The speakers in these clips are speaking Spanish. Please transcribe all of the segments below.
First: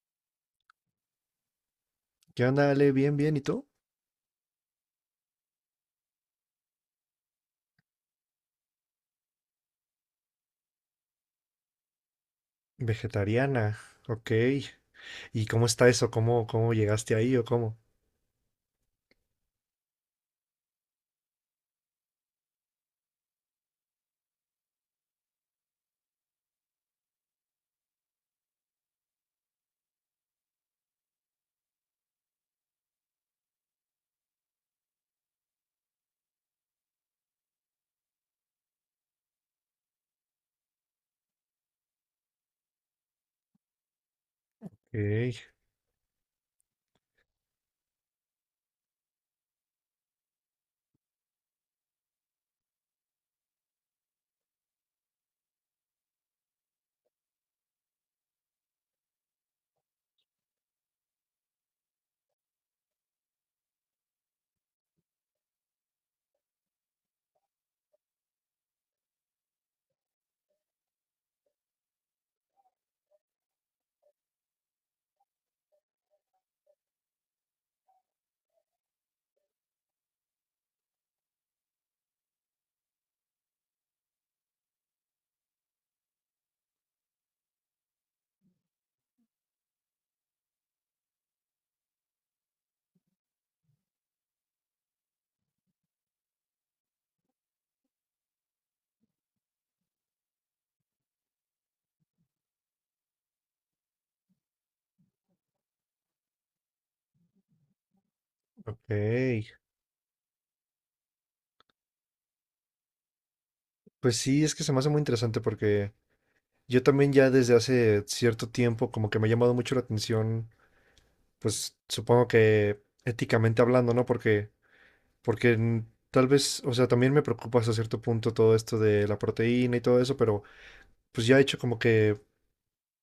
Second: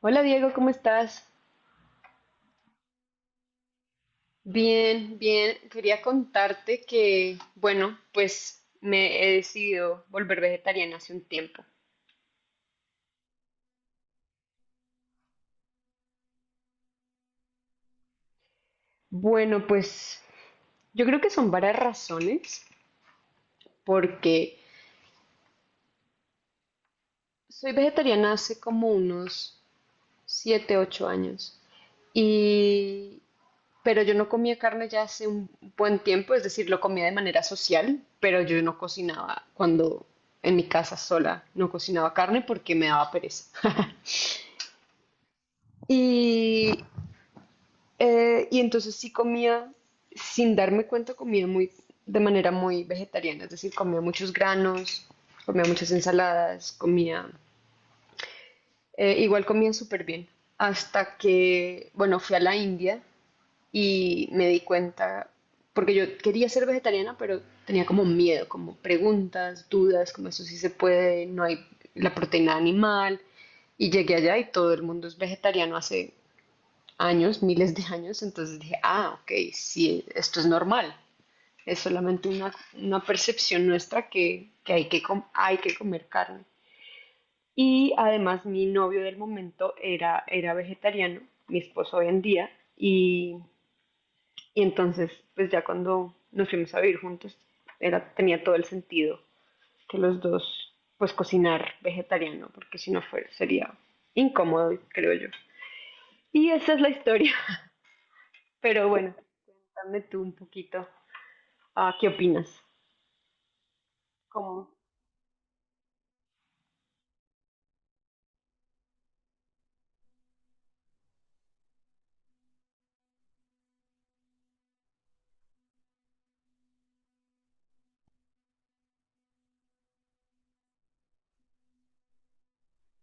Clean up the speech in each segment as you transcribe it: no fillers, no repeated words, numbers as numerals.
Hola Diego, ¿cómo estás? ¿Qué onda, Ale? Bien, bien, ¿y tú? Bien, bien. Quería contarte que, bueno, pues me he decidido volver vegetariana hace un tiempo. Vegetariana, ok. ¿Y cómo está eso? ¿¿Cómo llegaste ahí o cómo? Bueno, pues yo creo que son varias razones, porque soy vegetariana hace como unos 7, 8 años, y, pero yo no comía carne ya hace un buen tiempo, es decir, lo comía de manera social, pero yo no cocinaba cuando en mi casa sola, no cocinaba carne porque me daba pereza. Ok, Y, y entonces sí comía, sin darme cuenta, de manera muy vegetariana, es decir, comía muchos granos, comía muchas ensaladas, igual comía súper bien, hasta que, bueno, fui a la India y me di cuenta, porque yo quería ser vegetariana, pero tenía como miedo, como preguntas, dudas, como eso sí se puede, no hay la proteína animal, y llegué allá y todo el mundo es vegetariano hace años, miles de años, entonces dije, ah, ok, sí, esto es normal, es solamente una percepción nuestra que hay que comer carne. Y además mi novio del momento era vegetariano, mi esposo hoy en día, y, y entonces pues ya cuando nos fuimos a vivir juntos tenía todo el sentido que los dos pues cocinar vegetariano, porque si no sería incómodo, creo yo. Y esa es la historia. Pero bueno, ok. cuéntame tú un poquito, ¿qué opinas? Pues sí, es que se ¿Cómo? me hace muy interesante porque yo también ya desde hace cierto tiempo como que me ha llamado mucho la atención, pues supongo que éticamente hablando, ¿no? Porque tal vez, o sea, también me preocupa hasta cierto punto todo esto de la proteína y todo eso, pero pues ya he hecho como que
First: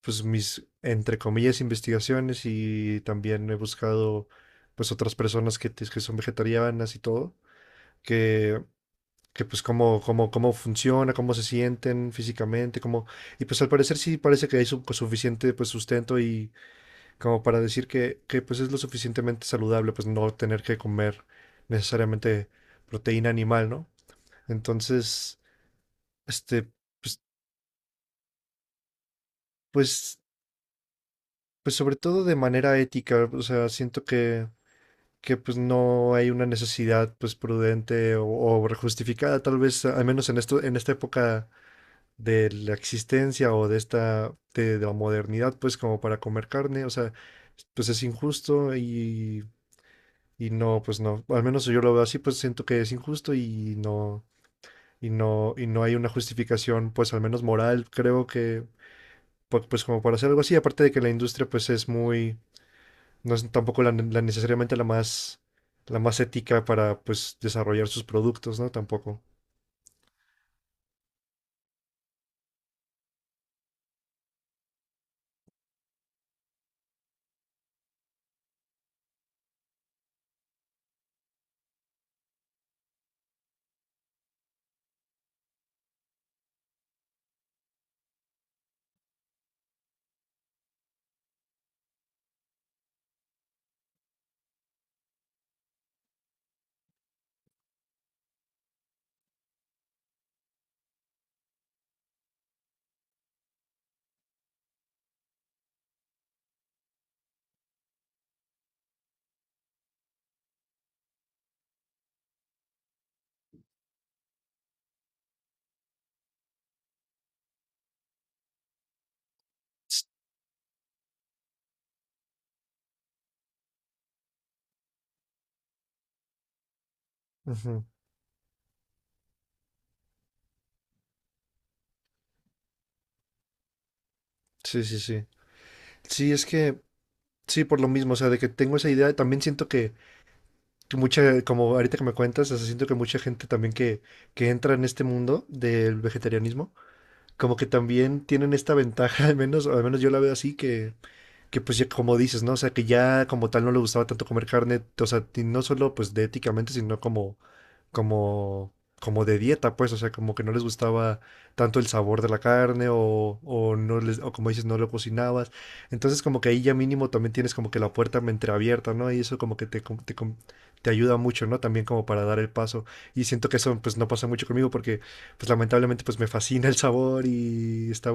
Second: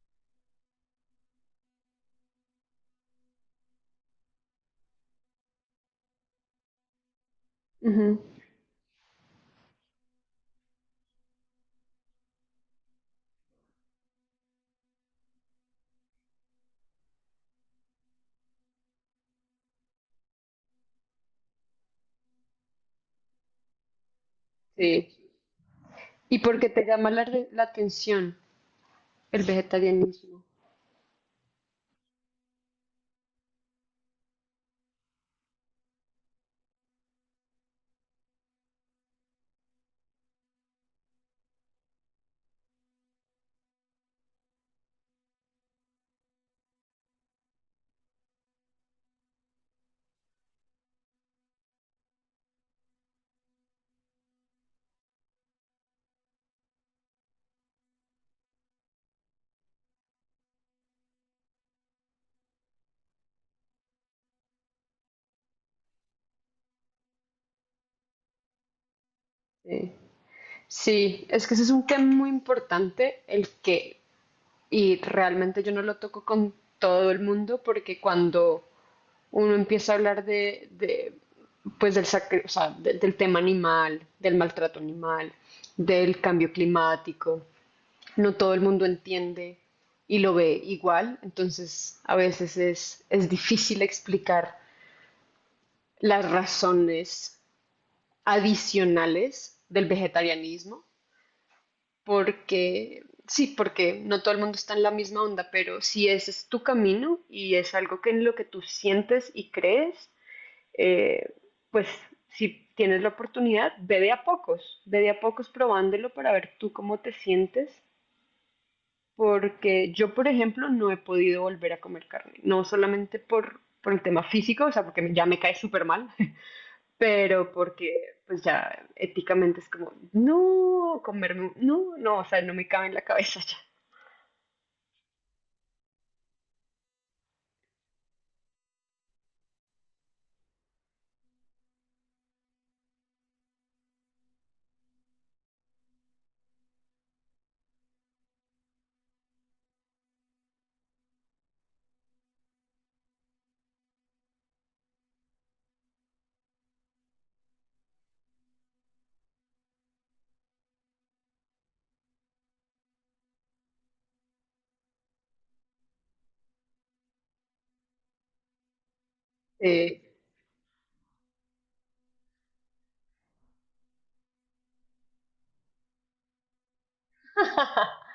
pues mis, entre comillas, investigaciones y también he buscado pues otras personas que son vegetarianas y todo, Ujú. que, que pues cómo funciona, cómo se sienten físicamente, cómo, y pues al parecer sí parece que hay suficiente pues sustento y como para decir que pues es lo suficientemente saludable pues no tener que comer necesariamente proteína animal, ¿no? Sí. Entonces, ¿Y por qué este, te llama pues, la atención el pues, vegetarianismo? pues sobre todo de manera ética, o sea, siento que pues no hay una necesidad pues prudente o justificada, tal vez, al menos en esto, en esta época de la existencia o de esta, de la modernidad, pues como para comer carne, o sea, pues es injusto y no, pues no, al menos yo lo veo así, pues siento que es injusto y no, y no hay una justificación, pues al menos moral, creo que, pues como para hacer algo así, aparte de que la industria pues es muy no es tampoco la necesariamente la más ética para pues desarrollar sus productos, ¿no? Tampoco. Sí. Sí, es que ese es un tema muy importante, y realmente yo no lo toco con todo el mundo, porque cuando uno empieza a hablar pues o sea, del tema animal, del maltrato animal, del cambio climático, no todo el mundo entiende y lo ve igual, entonces a veces es difícil explicar las razones adicionales del vegetarianismo, porque sí, porque no todo el mundo está en la misma onda, pero si ese es tu camino y es algo que en lo que tú sientes y crees, eh, pues si tienes la oportunidad, ve de a pocos, ve de a pocos probándolo para ver tú cómo te sientes porque yo, por ejemplo, no he podido volver a comer carne, no solamente por el tema físico, o sea, porque ya me cae súper mal, pero Ujú. porque pues ya éticamente es como, no, comerme, no, no, no, o sea, no me cabe en la cabeza ya. Sí, sí, sí. Sí, es que, sí, por lo mismo, o sea, de que tengo esa idea, también siento que mucha, como ahorita que me cuentas, o sea, siento que mucha gente también que entra en este mundo del vegetarianismo, como que también tienen esta ventaja, al menos, o al menos yo la veo así, que pues ya como dices, ¿no? O sea, que ya como tal no le gustaba tanto comer carne, o sea, y no solo pues de éticamente, sino como como, como de dieta, pues, o sea, como que no les gustaba tanto el sabor de la carne o no les, o como dices, no lo cocinabas. Entonces, como que ahí ya mínimo también tienes como que la puerta entreabierta, ¿no? Y eso como que Eh, te ayuda mucho, ¿no? También como para dar el paso. Y siento que eso pues no pasa mucho conmigo porque pues lamentablemente pues me fascina el sabor y está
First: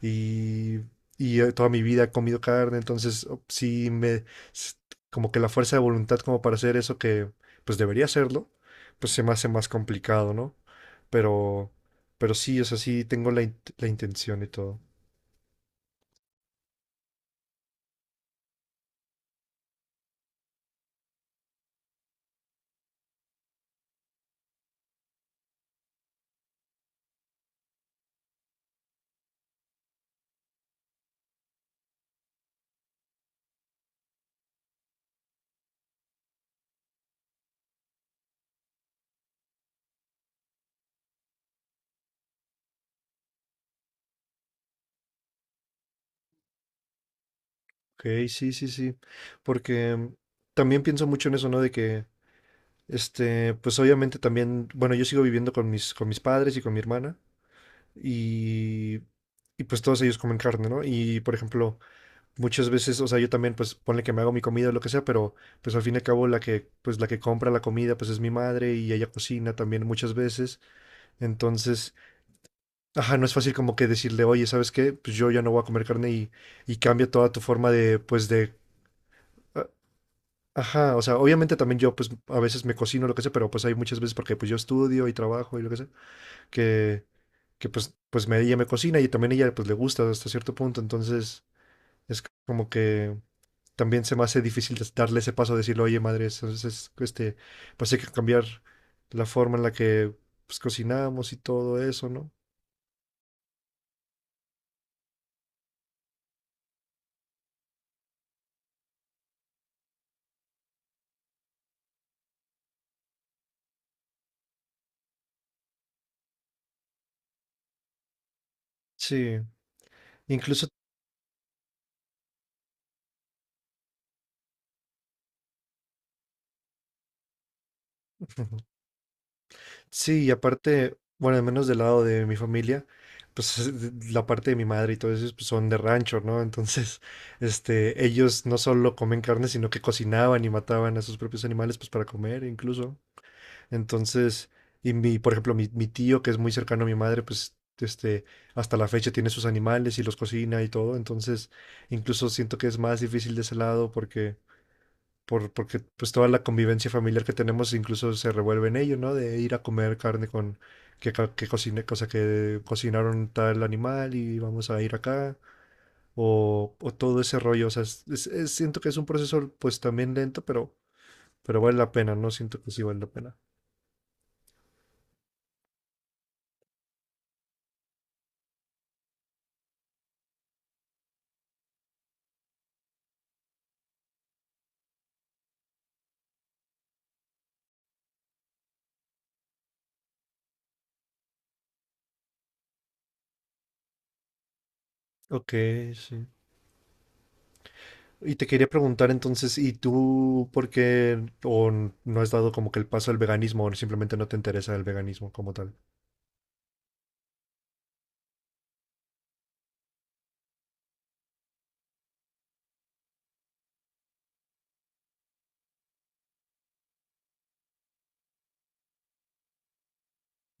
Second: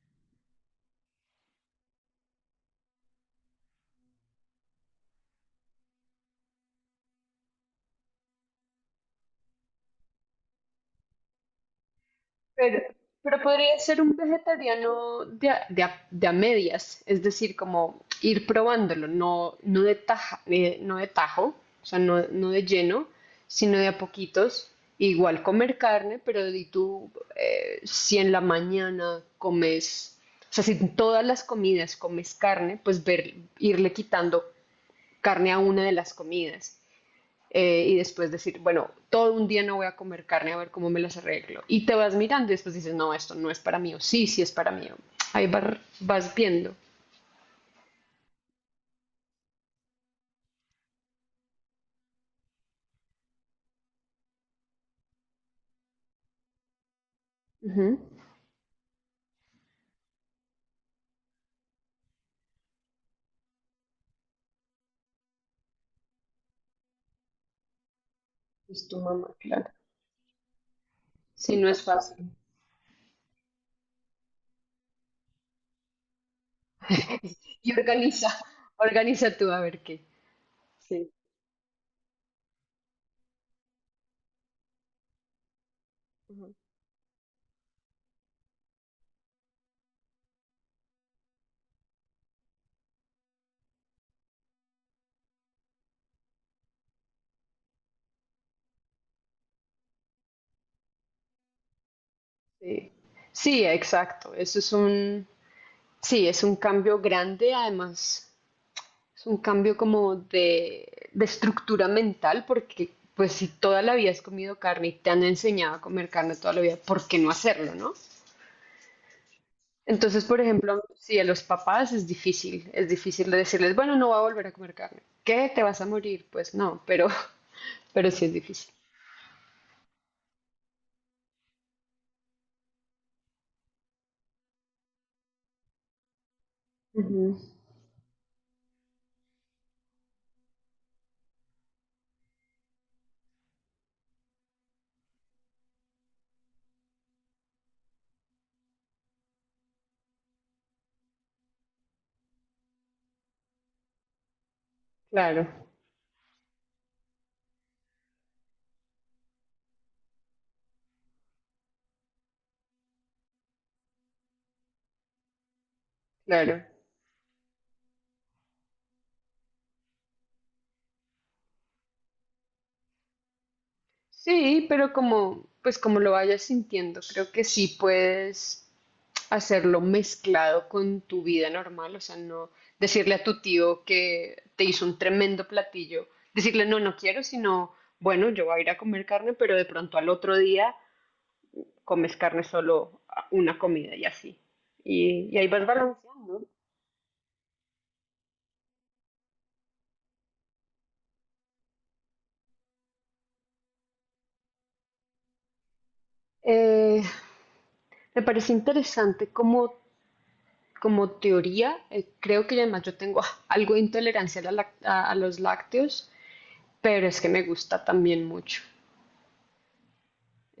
y y toda mi vida he comido carne, entonces sí me s- como que la fuerza de voluntad como para hacer eso que pues debería hacerlo, pues se me hace más complicado, ¿no? Pero, pero sí, o sea, Pero, sí tengo pero podría la ser un intención y todo. vegetariano de a medias, es decir, como ir probándolo, no, no de tajo, o sea, no, no de lleno, sino de a poquitos. Igual comer carne, pero di tú, si en la mañana comes, o sea, si en todas las comidas comes carne, irle quitando carne a una de las comidas y después decir, bueno, todo un día no voy a comer carne a ver cómo me las arreglo. Y te vas mirando y después dices, no, esto no es para mí, o sí, sí es para mí. Ahí vas viendo. Ok, sí, sí, sí. Porque también pienso mucho en eso, ¿no? De que, este, pues obviamente también, bueno, yo sigo viviendo con mis padres y con mi hermana Ujú. y, y pues todos ellos comen carne, ¿no? Y, por ejemplo, muchas veces, o sea, yo también, pues ponle que me hago mi comida o lo que sea, pero pues al fin y al cabo la que, pues la que compra la comida, pues es mi madre Es y tu ella mamá, cocina claro. también muchas veces. Sí, no es Entonces, fácil. ajá, no es fácil como que decirle, oye, ¿sabes qué? Pues yo ya no voy a comer carne y cambia toda tu forma Y de, organiza, pues de... organiza tú a a- ver qué. ajá, o Sí. sea, obviamente también yo pues a veces me cocino lo que sea, pero pues hay muchas veces porque pues yo estudio y trabajo y lo que sea, Ujú. que, que pues, pues me, ella me cocina y también ella pues le gusta hasta cierto punto, entonces es como que también se me hace difícil darle ese paso de decirle, oye, madre, entonces este, pues hay que cambiar la forma en la que pues cocinamos y todo eso, ¿no? Sí, sí, exacto. Sí, es un cambio grande, además. Es un cambio como de estructura mental, porque pues si toda la vida has comido carne y te han enseñado a comer carne toda la vida, ¿por qué no hacerlo, no? Sí, Entonces, por incluso... ejemplo, si a los papás es difícil de decirles, bueno, no va a volver a comer carne. ¿Qué? ¿Te vas a morir? Pues no, pero, pero sí es difícil. Sí, y aparte, bueno, al menos del lado de mi familia, pues la parte de mi madre y todo eso pues, son de rancho, ¿no? Entonces, Ujú. este, ellos no solo comen carne, sino que cocinaban y mataban a sus propios animales, pues para comer incluso. Entonces, y mi, por ejemplo, mi tío, que es muy cercano a mi madre, pues, este, hasta la fecha tiene sus animales y los cocina y todo. Entonces, incluso siento que es más difícil de ese lado porque Claro, porque pues toda la convivencia familiar que tenemos incluso se revuelve en ello, ¿no? De ir a comer carne con que, que cocine, cosa que cocinaron tal animal y vamos a ir acá, claro. O todo ese rollo, o sea, siento que es un proceso pues también lento, pero vale la pena, ¿no? Siento que sí vale la pena. Sí, pero pues como lo vayas sintiendo, creo que sí puedes hacerlo mezclado con tu vida normal, o sea, no decirle a tu tío que te hizo un tremendo platillo, decirle no, no quiero, sino, bueno, yo voy a ir a comer carne, pero de pronto al otro día comes carne solo una comida y así. Y ahí Ok, vas sí. balanceando. Y te quería preguntar entonces, ¿y tú por qué o no has dado como que el paso al veganismo o simplemente no te interesa el veganismo como tal? Eh, Me parece interesante cómo como teoría, creo que además yo tengo algo de intolerancia a, la lac- a los lácteos, pero es que me gusta también mucho.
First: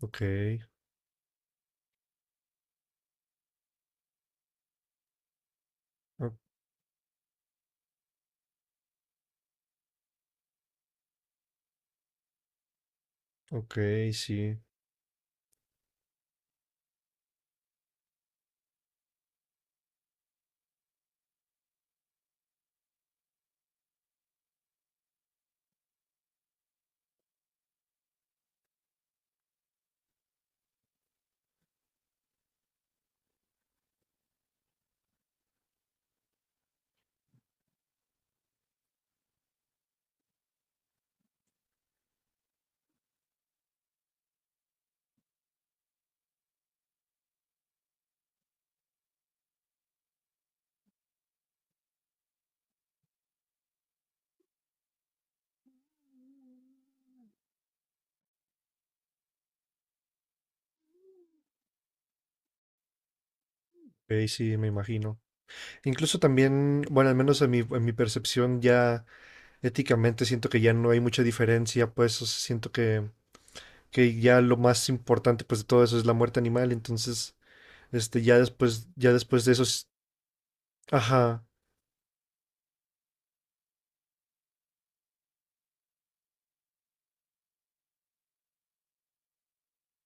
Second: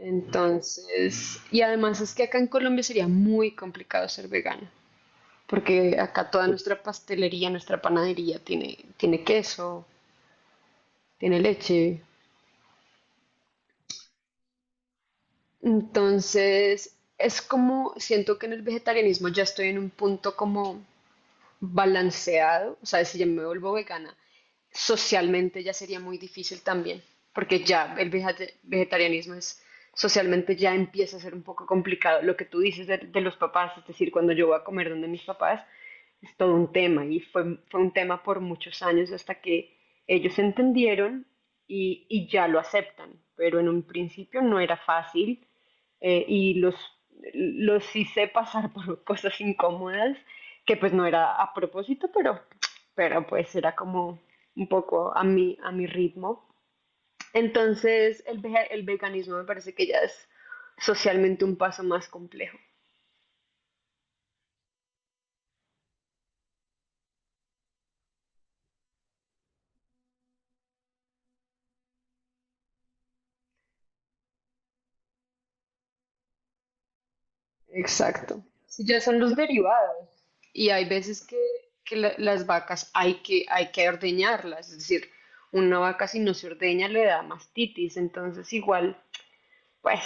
Ok, y además es que acá en Colombia sería muy complicado ser vegano, porque acá o- toda nuestra pastelería, nuestra panadería tiene queso, tiene leche. ok, sí. Entonces, es como, siento que en el vegetarianismo ya estoy en un punto como balanceado, o sea, si yo me vuelvo vegana, socialmente ya sería muy difícil también, porque ya el vegetarianismo es socialmente ya empieza a ser un poco complicado. Lo que tú dices de los papás, es decir, cuando yo voy a comer donde mis papás, es todo un tema y fue un tema por muchos años hasta que ellos entendieron y ya lo aceptan, pero en un principio no era fácil y los hice pasar por cosas incómodas que pues no era a propósito, pero pues era como un poco a mi ritmo. Entonces el veganismo me parece que ya es socialmente un paso más complejo. Ok, sí, me imagino. Incluso también, bueno, al menos en mi percepción ya éticamente siento que ya no hay mucha diferencia, pues o sea, siento que ya lo más importante pues de todo eso es la muerte animal, entonces, este, Exacto. Sí, ya ya son los después de eso, derivados. Y hay veces que, ajá, que las vacas hay que ordeñarlas, es decir, una vaca si no se ordeña le da mastitis, entonces igual. Pues,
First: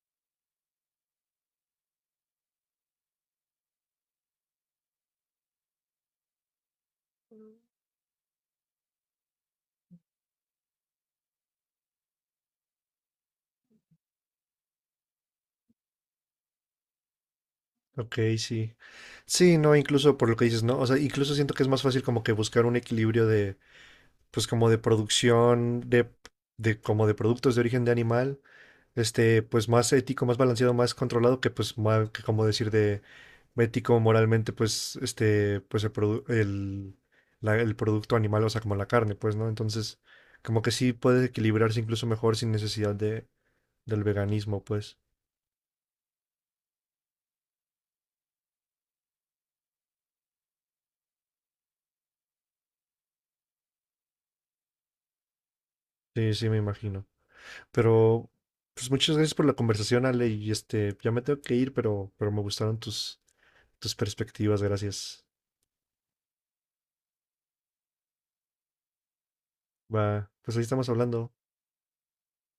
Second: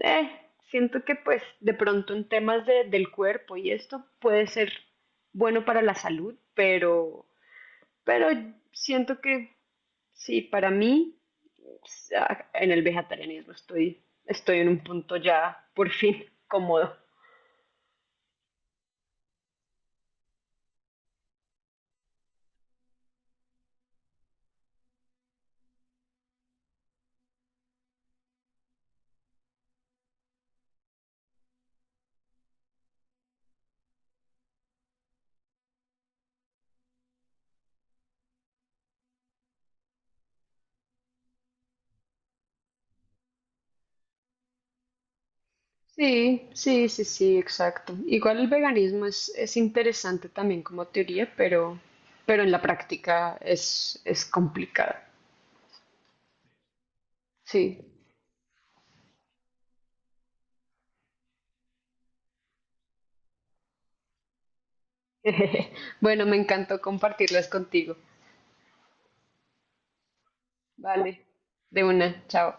eh, siento que pues de pronto en temas del cuerpo y esto puede ser bueno para la salud, pero siento que sí, para mí en el vegetarianismo estoy en un punto ya por fin cómodo. ok, sí. Sí, no, incluso por lo que dices, ¿no? O sea, incluso siento que es más fácil como que buscar un equilibrio de, pues como de producción, de como de productos de origen de animal, este, pues más ético, más balanceado, más controlado que pues, que como decir de ético, moralmente, pues, este, pues el, el, el producto animal, o sea, como la carne, pues, ¿no? Entonces, como que sí puede equilibrarse incluso mejor sin necesidad de, del veganismo, pues. Sí, sí, sí, sí, exacto. Igual el veganismo es interesante también como teoría, pero en la práctica es complicada. Sí, sí, me imagino. Sí. Pero, pues muchas gracias por la conversación, Ale, y este, ya me tengo que ir, pero me gustaron tus, tus perspectivas, gracias. Bueno, me encantó compartirlas contigo. Va, pues ahí estamos Vale, hablando. de una, chao.